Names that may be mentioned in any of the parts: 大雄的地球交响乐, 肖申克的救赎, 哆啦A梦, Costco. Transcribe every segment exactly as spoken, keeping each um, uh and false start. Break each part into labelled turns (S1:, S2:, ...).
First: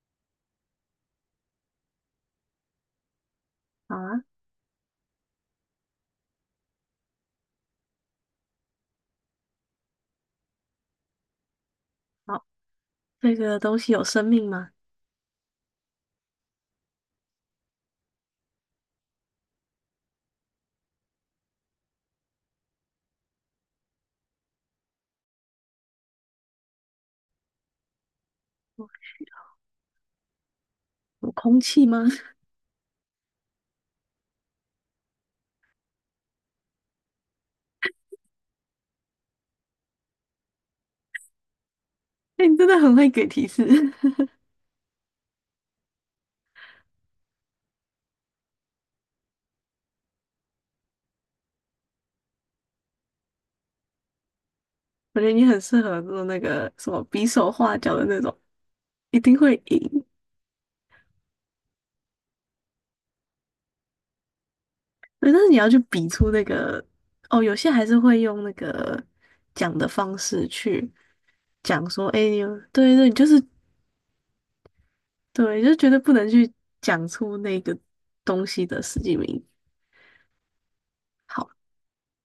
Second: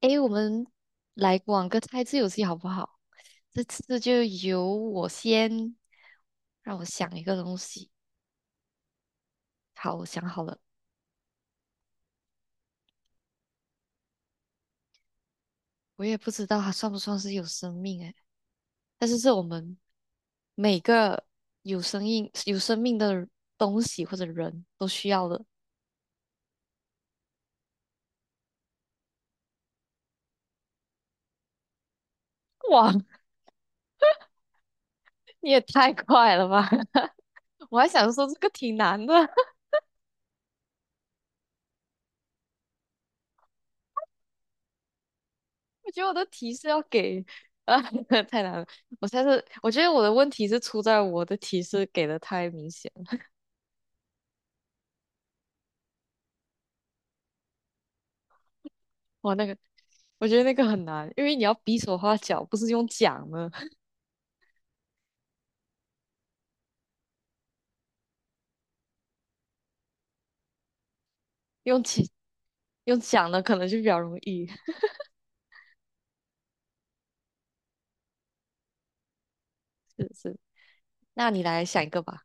S1: 诶，我们来玩个猜字游戏好不好？这
S2: 好
S1: 次就
S2: 啊。
S1: 由我先，让我想一个东西。好，我想好了，
S2: 好，这个东西有生命吗？
S1: 我也不知道它算不算是有生命诶，但是是我们每个有生命有生命的东西或者人都需要的。
S2: 有空气吗？
S1: 哇，你也太快了吧！我还想说这个挺难的。
S2: 哎、你真的很会给提示，
S1: 我觉得我的提示要给啊，太难了。我猜是，我觉得我的问题是出在我的提示给的太明显了。
S2: 我觉得你很适合做那个什么比手画脚的那种，一
S1: 哇，
S2: 定
S1: 那个，
S2: 会赢。
S1: 我觉得那个很难，因为你要比手画脚，不是用讲的，
S2: 对，但是你要去比出那个，哦，有些还是会用那个讲的方式去
S1: 用
S2: 讲
S1: 讲
S2: 说，哎、你有对
S1: 用
S2: 对，你就
S1: 讲
S2: 是
S1: 的可能就比较容易。
S2: 对，就觉得不能去讲出那个东西的实际名。
S1: 是是，那你
S2: 好。
S1: 来想一个吧，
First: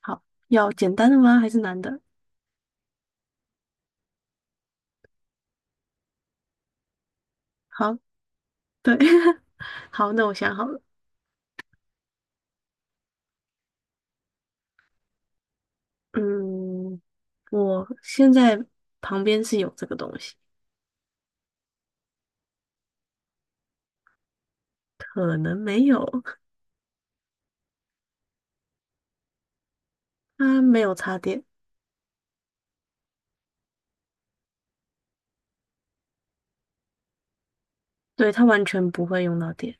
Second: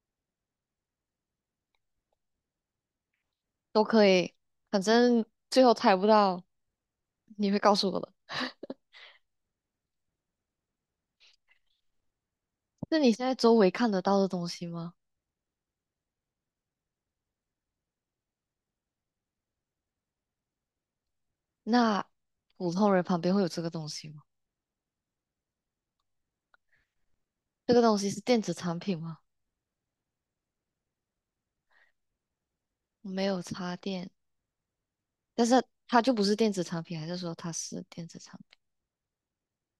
S2: 好，要简单的吗？还是难的？
S1: 都可以，反正最后猜不到，你会告诉
S2: 好，
S1: 我的。
S2: 对，好，那我想好了。
S1: 那你现在周围看得到的东西吗？
S2: 嗯，我现在旁边是有这个东西，
S1: 那普通人旁边会有这个东西吗？
S2: 可能没有，
S1: 这个东西是电子产品吗？
S2: 它没有插电，
S1: 没有插电。但是它就不是电子产品，还是说它是电子
S2: 对，
S1: 产
S2: 它
S1: 品？
S2: 完全不会用到电。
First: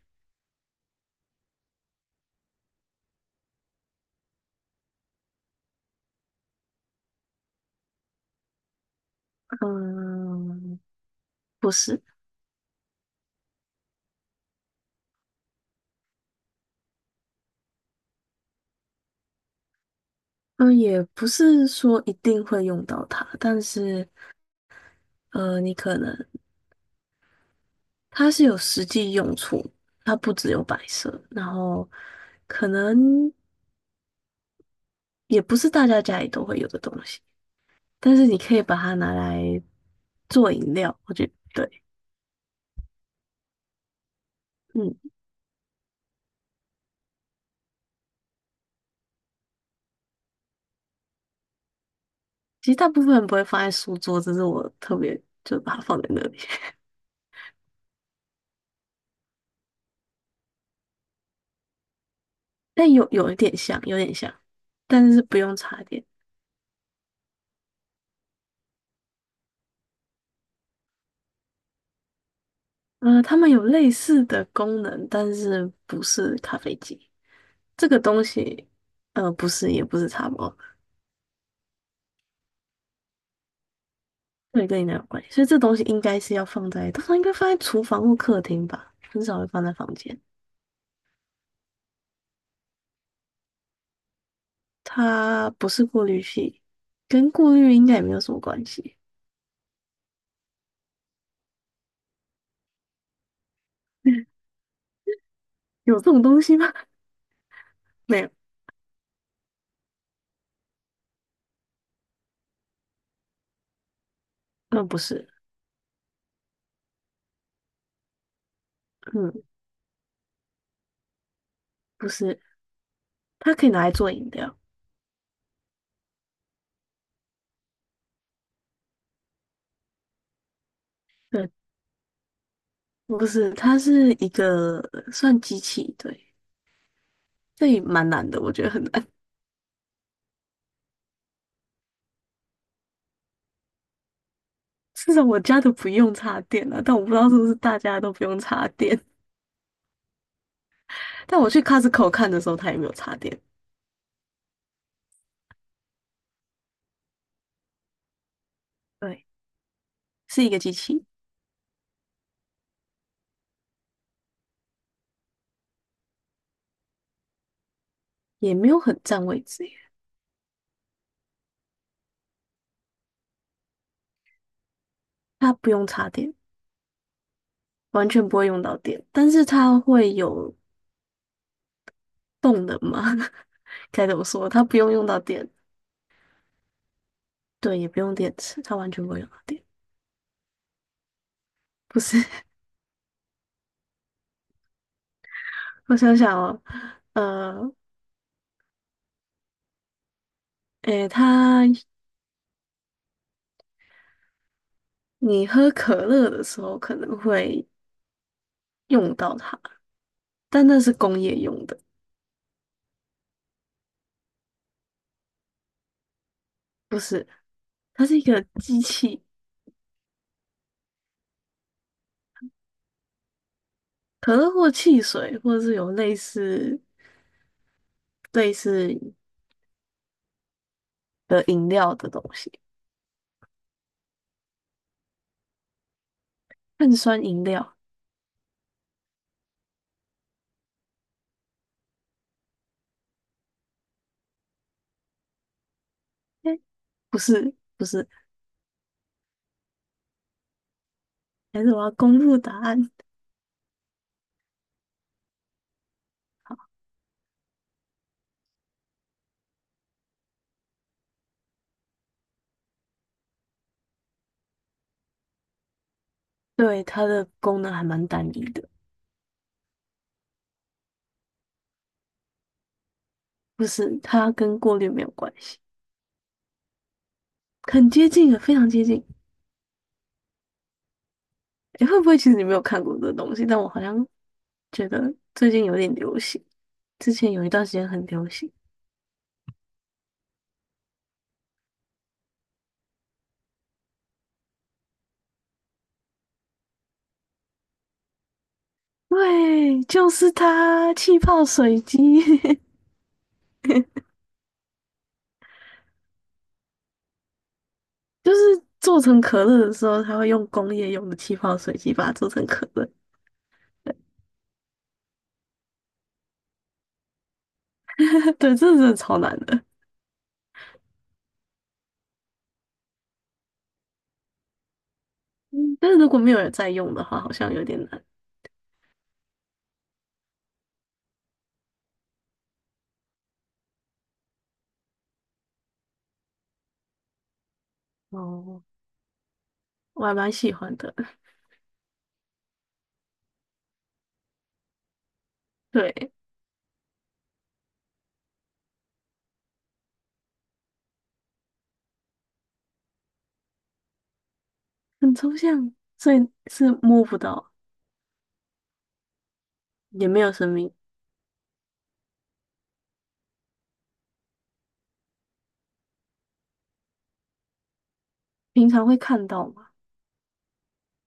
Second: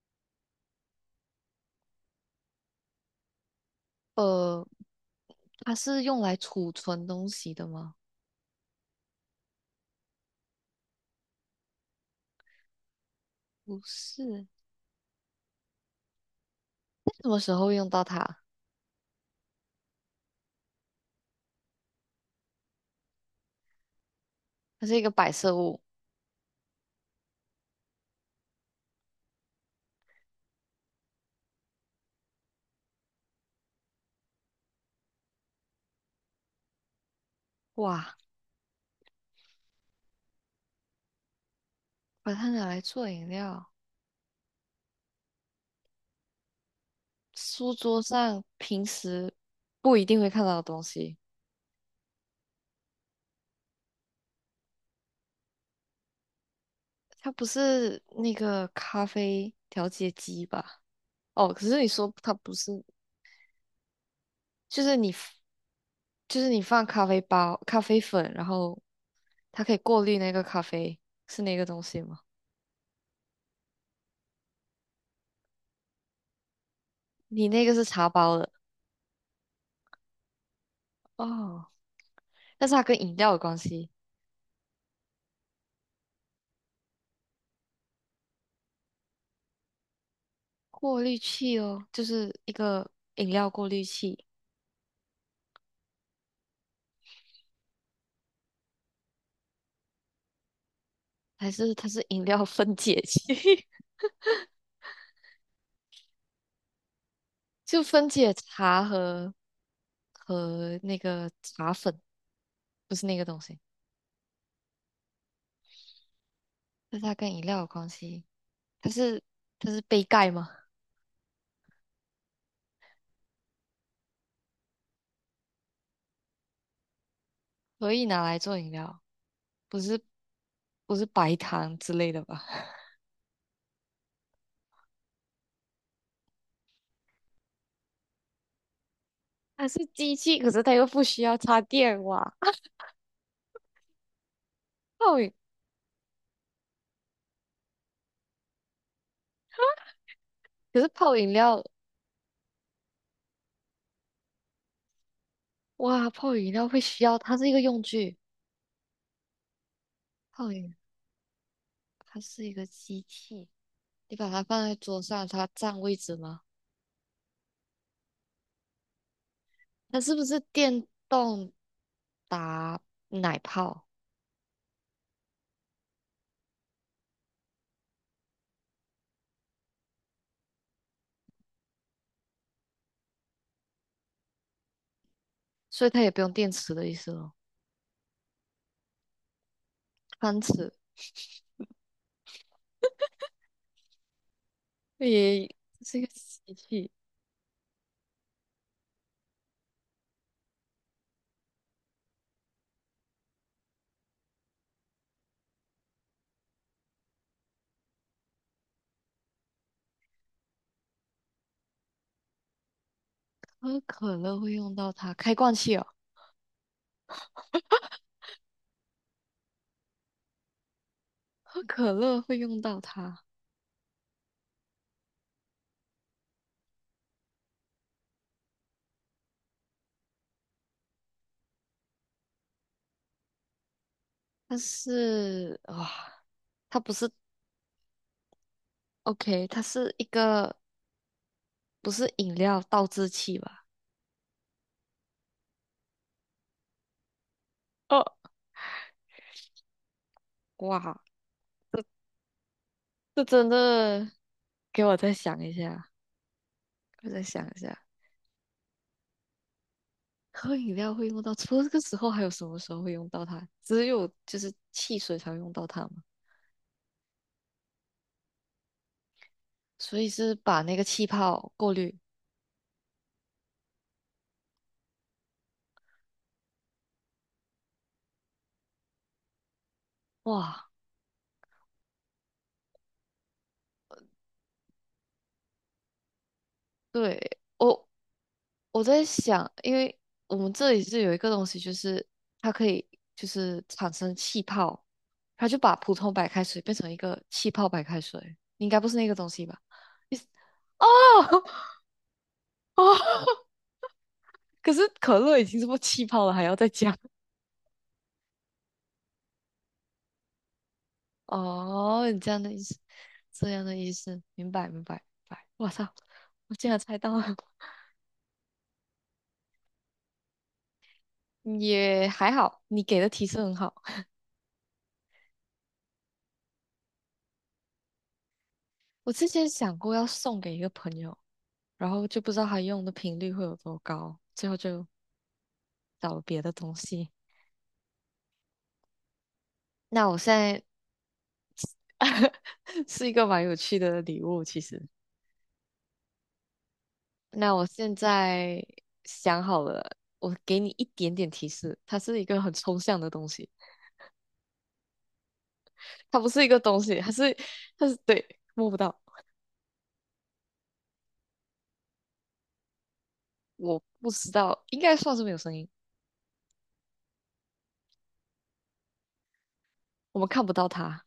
S1: 呃，它是用来储存东西的吗？
S2: 嗯，不是。
S1: 不是，什么时候会用到它？
S2: 嗯，也不是说一定会用到它，但是，
S1: 它是一个摆设
S2: 呃，你
S1: 物。
S2: 可能它是有实际用处，它不只有摆设，然后可能也不是大家家里都会有的东西，
S1: 哇，
S2: 但是你可以把它拿来做饮料，我觉得对。
S1: 把它拿来做饮料，
S2: 嗯，
S1: 书桌上平时不一定会看到的东西。
S2: 其实大部分人不会放在书桌，只是我特别就把它放在那里。
S1: 它不是那个咖啡调节机吧？哦，可是你说它不是，
S2: 但有有一点像，有点像，
S1: 就是你
S2: 但是
S1: f-
S2: 不用插电。
S1: 就是你放咖啡包、咖啡粉，然后它可以过滤那个咖啡，是那个东西吗？
S2: 呃，它们有类似的功能，但是不是咖啡机。
S1: 你那个是
S2: 这个
S1: 茶
S2: 东
S1: 包的
S2: 西，呃，不是，也不是茶包，
S1: 哦，但是它跟饮料有关系。
S2: 对，跟你那有关系。所以这东西应该是要放在，通常应该放在厨房或客厅吧，很少会放在房间。
S1: 过滤器哦，就是一个饮料过滤器，
S2: 它不是过滤器，跟过滤应该也没有什么关系。
S1: 还是它是饮料分解器，
S2: 有这种东西吗？
S1: 就分
S2: 没有。
S1: 解茶和和那个茶粉，不是那个东西。
S2: 嗯，不是。
S1: 但是它跟饮料有关系，它是
S2: 嗯，
S1: 它是杯盖吗？
S2: 不是。它可以拿来做饮料。
S1: 可以拿来做饮料，不是不是白
S2: 对，
S1: 糖之类的吧？
S2: 不是，它是一个算机器，对，这也蛮难的，我觉得很难。
S1: 它是机器，可是它又不需要插电哇。
S2: 至
S1: 泡
S2: 少
S1: 饮，
S2: 我家都不用插电啊，但我不知道是不是大家都不用插电。
S1: 可是泡 饮
S2: 但我去
S1: 料。
S2: Costco 看的时候，它也没有插电。
S1: 哇，泡饮料会需要，它是一个用具，
S2: 对，是一
S1: 泡
S2: 个机
S1: 饮
S2: 器，
S1: 它是一个机器，你把它放在桌上，它占位置吗？
S2: 也没有很占位置耶，
S1: 它是不是电动打奶泡？
S2: 它不用插电，完全不会用到电，但是它会有动能嘛？该怎么说？它不用用到电，
S1: 所以它也不用电池的意思咯。
S2: 对，也不用电池，它完全不会用到电。
S1: 汤匙
S2: 不是。
S1: 也
S2: 我
S1: 是一个
S2: 想想
S1: 机
S2: 哦，
S1: 器，
S2: 呃，诶，它你喝可乐的时候可能会用到它，但那是工业用的，
S1: 喝可乐会用到它，开罐器哦，
S2: 不是，它是一个机器，
S1: 喝可乐会用到它，
S2: 可乐或汽水，或者是有类似类似的饮料的东西，
S1: 但是哇，它不
S2: 碳
S1: 是
S2: 酸饮料。
S1: OK，它是一个不是饮料倒置器吧？
S2: 诶，不是，不
S1: 哦，
S2: 是。
S1: 哇。
S2: 还是我要公布答案。
S1: 这真的给我再想一下，我再想一下，喝饮料会用到，除了这个时候，还有什么时候会用到它？只有就是汽水才会用到它嘛，
S2: 对，它的功能还蛮单一的，
S1: 所以是把那个气泡过滤。
S2: 不是，它跟过滤没有关系，很接近了，非常接近。
S1: 哇，
S2: 你会不会其实你没有看过这东西？但我好像觉得最近有点流行，之前
S1: 对，
S2: 有一段时
S1: 我
S2: 间很流行。
S1: 我在想，因为我们这里是有一个东西，就是它可以就是产生气泡，它就把普通白开水变成一个气泡白开水，应该不是那个东西吧？
S2: 对，就
S1: 你
S2: 是
S1: 哦
S2: 它，气泡水机。
S1: 哦，可是可乐已经这么气泡了，还要再加？
S2: 就是做成可乐的时候，它会用工业用的气泡水机把
S1: 哦，
S2: 它
S1: 你
S2: 做
S1: 这样
S2: 成
S1: 的意
S2: 可
S1: 思，
S2: 乐。
S1: 这样的意思，明白明白明白。我操，我竟然猜到了，
S2: 对，这真的超难的。
S1: 嗯也还好，你给的提示很好。
S2: 嗯，但是如果没有人在用的话，好像有点难。
S1: 我之前想过要送给一个朋友，然后就不知道他用的频率会有多高，最后就找了别的东西。
S2: 哦，我
S1: 那
S2: 还
S1: 我
S2: 蛮
S1: 现
S2: 喜
S1: 在
S2: 欢的。
S1: 是一个蛮有趣的礼物，其实。
S2: 对，
S1: 那我现在想好了，我给你一点点提示，它是一个很抽象的东西，
S2: 很抽象，所
S1: 它
S2: 以
S1: 不是一个
S2: 是
S1: 东西，
S2: 摸
S1: 它
S2: 不
S1: 是
S2: 到，
S1: 它是对，摸不到。
S2: 也没有生命，
S1: 我不知道，应该算是没有声音，
S2: 平常会看到吗？
S1: 我们看不到它，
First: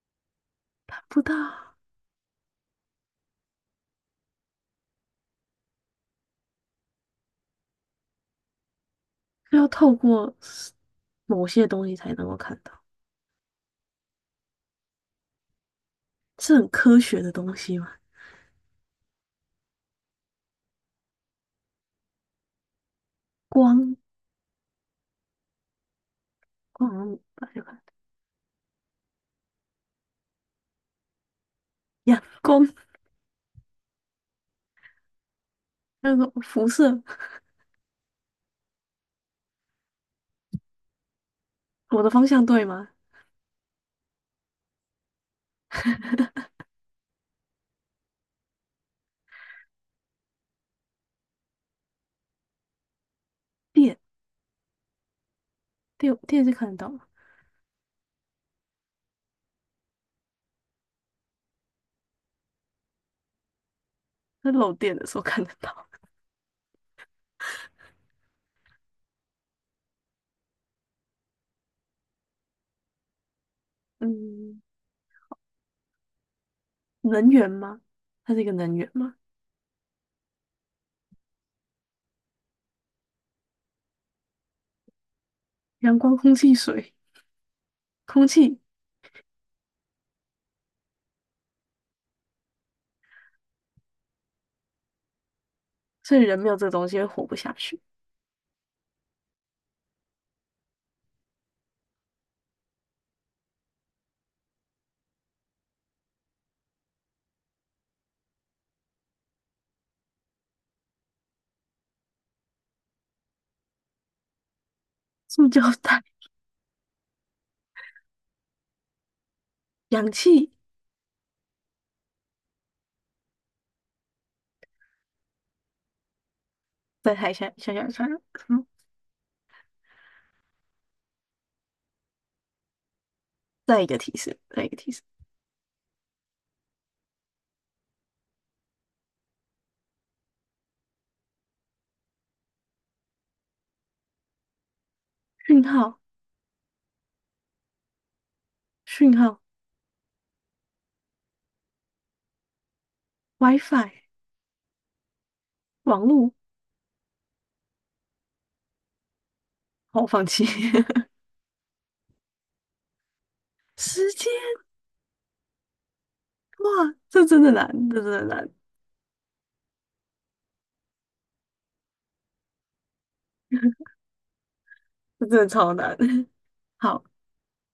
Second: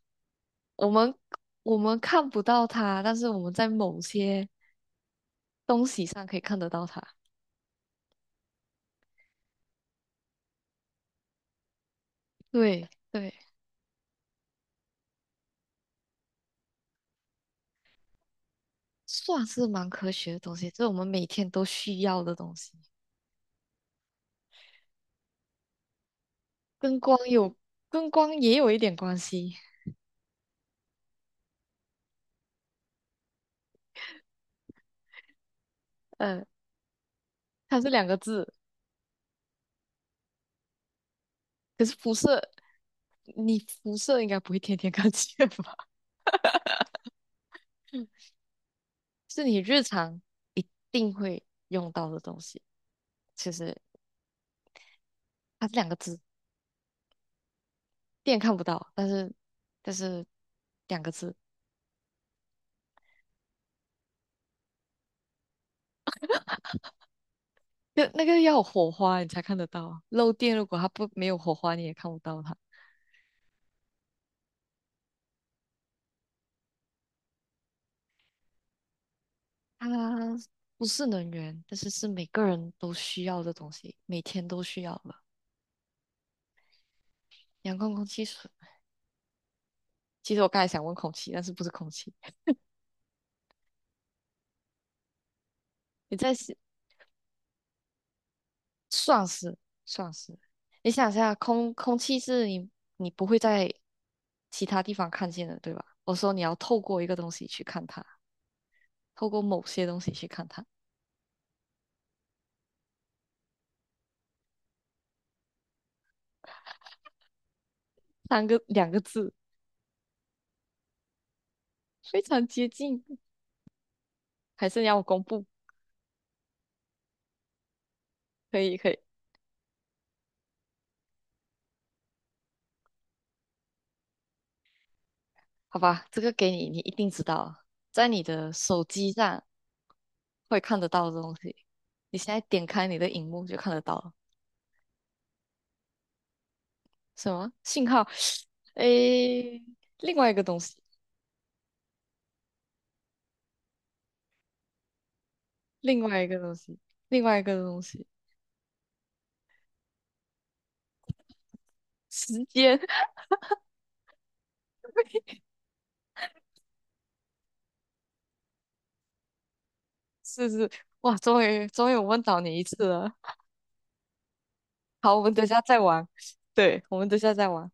S1: 我
S2: 看
S1: 们
S2: 不到。
S1: 我们看不到它，但是我们在某些东西上可以看得到它。
S2: 是要透过某些东西才能够看到，
S1: 对对，
S2: 是很科学的东西嘛？
S1: 算是蛮科学的东西，这是我们每天都需要的东西，
S2: 光，光好
S1: 跟
S2: 像
S1: 光
S2: 不
S1: 有
S2: 看，
S1: 跟光也有一点关系。
S2: 阳光那个
S1: 嗯，
S2: 辐射，
S1: 它是两个字，可是
S2: 我的
S1: 辐
S2: 方
S1: 射，
S2: 向对吗？
S1: 你辐射应该不会天天 看见吧？嗯是你日常一定会用到的东西。其实
S2: 电，
S1: 它是两个
S2: 电，
S1: 字。
S2: 电是看得到吗？
S1: 电看不到，但是但是两个字，
S2: 那漏电的时候看得到。
S1: 就那个要有火花你才看得到啊。漏电如果它不没有火花，你也看不到它。
S2: 嗯，能源吗？它是一个能源吗？
S1: 它不是能源，但是是每个人都需要的东西，每天都需要的。
S2: 阳光、空气、水，
S1: 阳光、空气、
S2: 空
S1: 水。
S2: 气，
S1: 其实我刚才想问空气，但是不是空气？你
S2: 所以
S1: 在
S2: 人没
S1: 想
S2: 有这个东西会活不下去。
S1: 算是算是，你想一下，空空气是你你不会在其他地方看见的，对吧？我说你要透过一个东西去看它，透过某些东西去看它。
S2: 塑胶袋、
S1: 三个两个字，
S2: 氧气，
S1: 非常接近。还是你要我公布？
S2: 在抬下想下下，
S1: 可
S2: 嗯，
S1: 以，可以，
S2: 再一个提示，再一个提示，
S1: 好吧，这个给你，你一定知道啊在你的手机上会看得到的东西，你现在点开你的荧幕就看得到了。
S2: 讯号，
S1: 什么信号？
S2: 讯号
S1: 诶，另外一个东西，
S2: ，wi fi。
S1: 另
S2: 网
S1: 外一
S2: 路，
S1: 个东西，另外一个东西，
S2: 好，我放弃。
S1: 时间，
S2: 时间，哇，这真的难，这真的难，
S1: 是是，哇，终于终于我问到你一次了。好，我
S2: 这
S1: 们
S2: 真
S1: 等一
S2: 的
S1: 下
S2: 超
S1: 再
S2: 难。
S1: 玩，对，我
S2: 好。
S1: 们等一下再玩。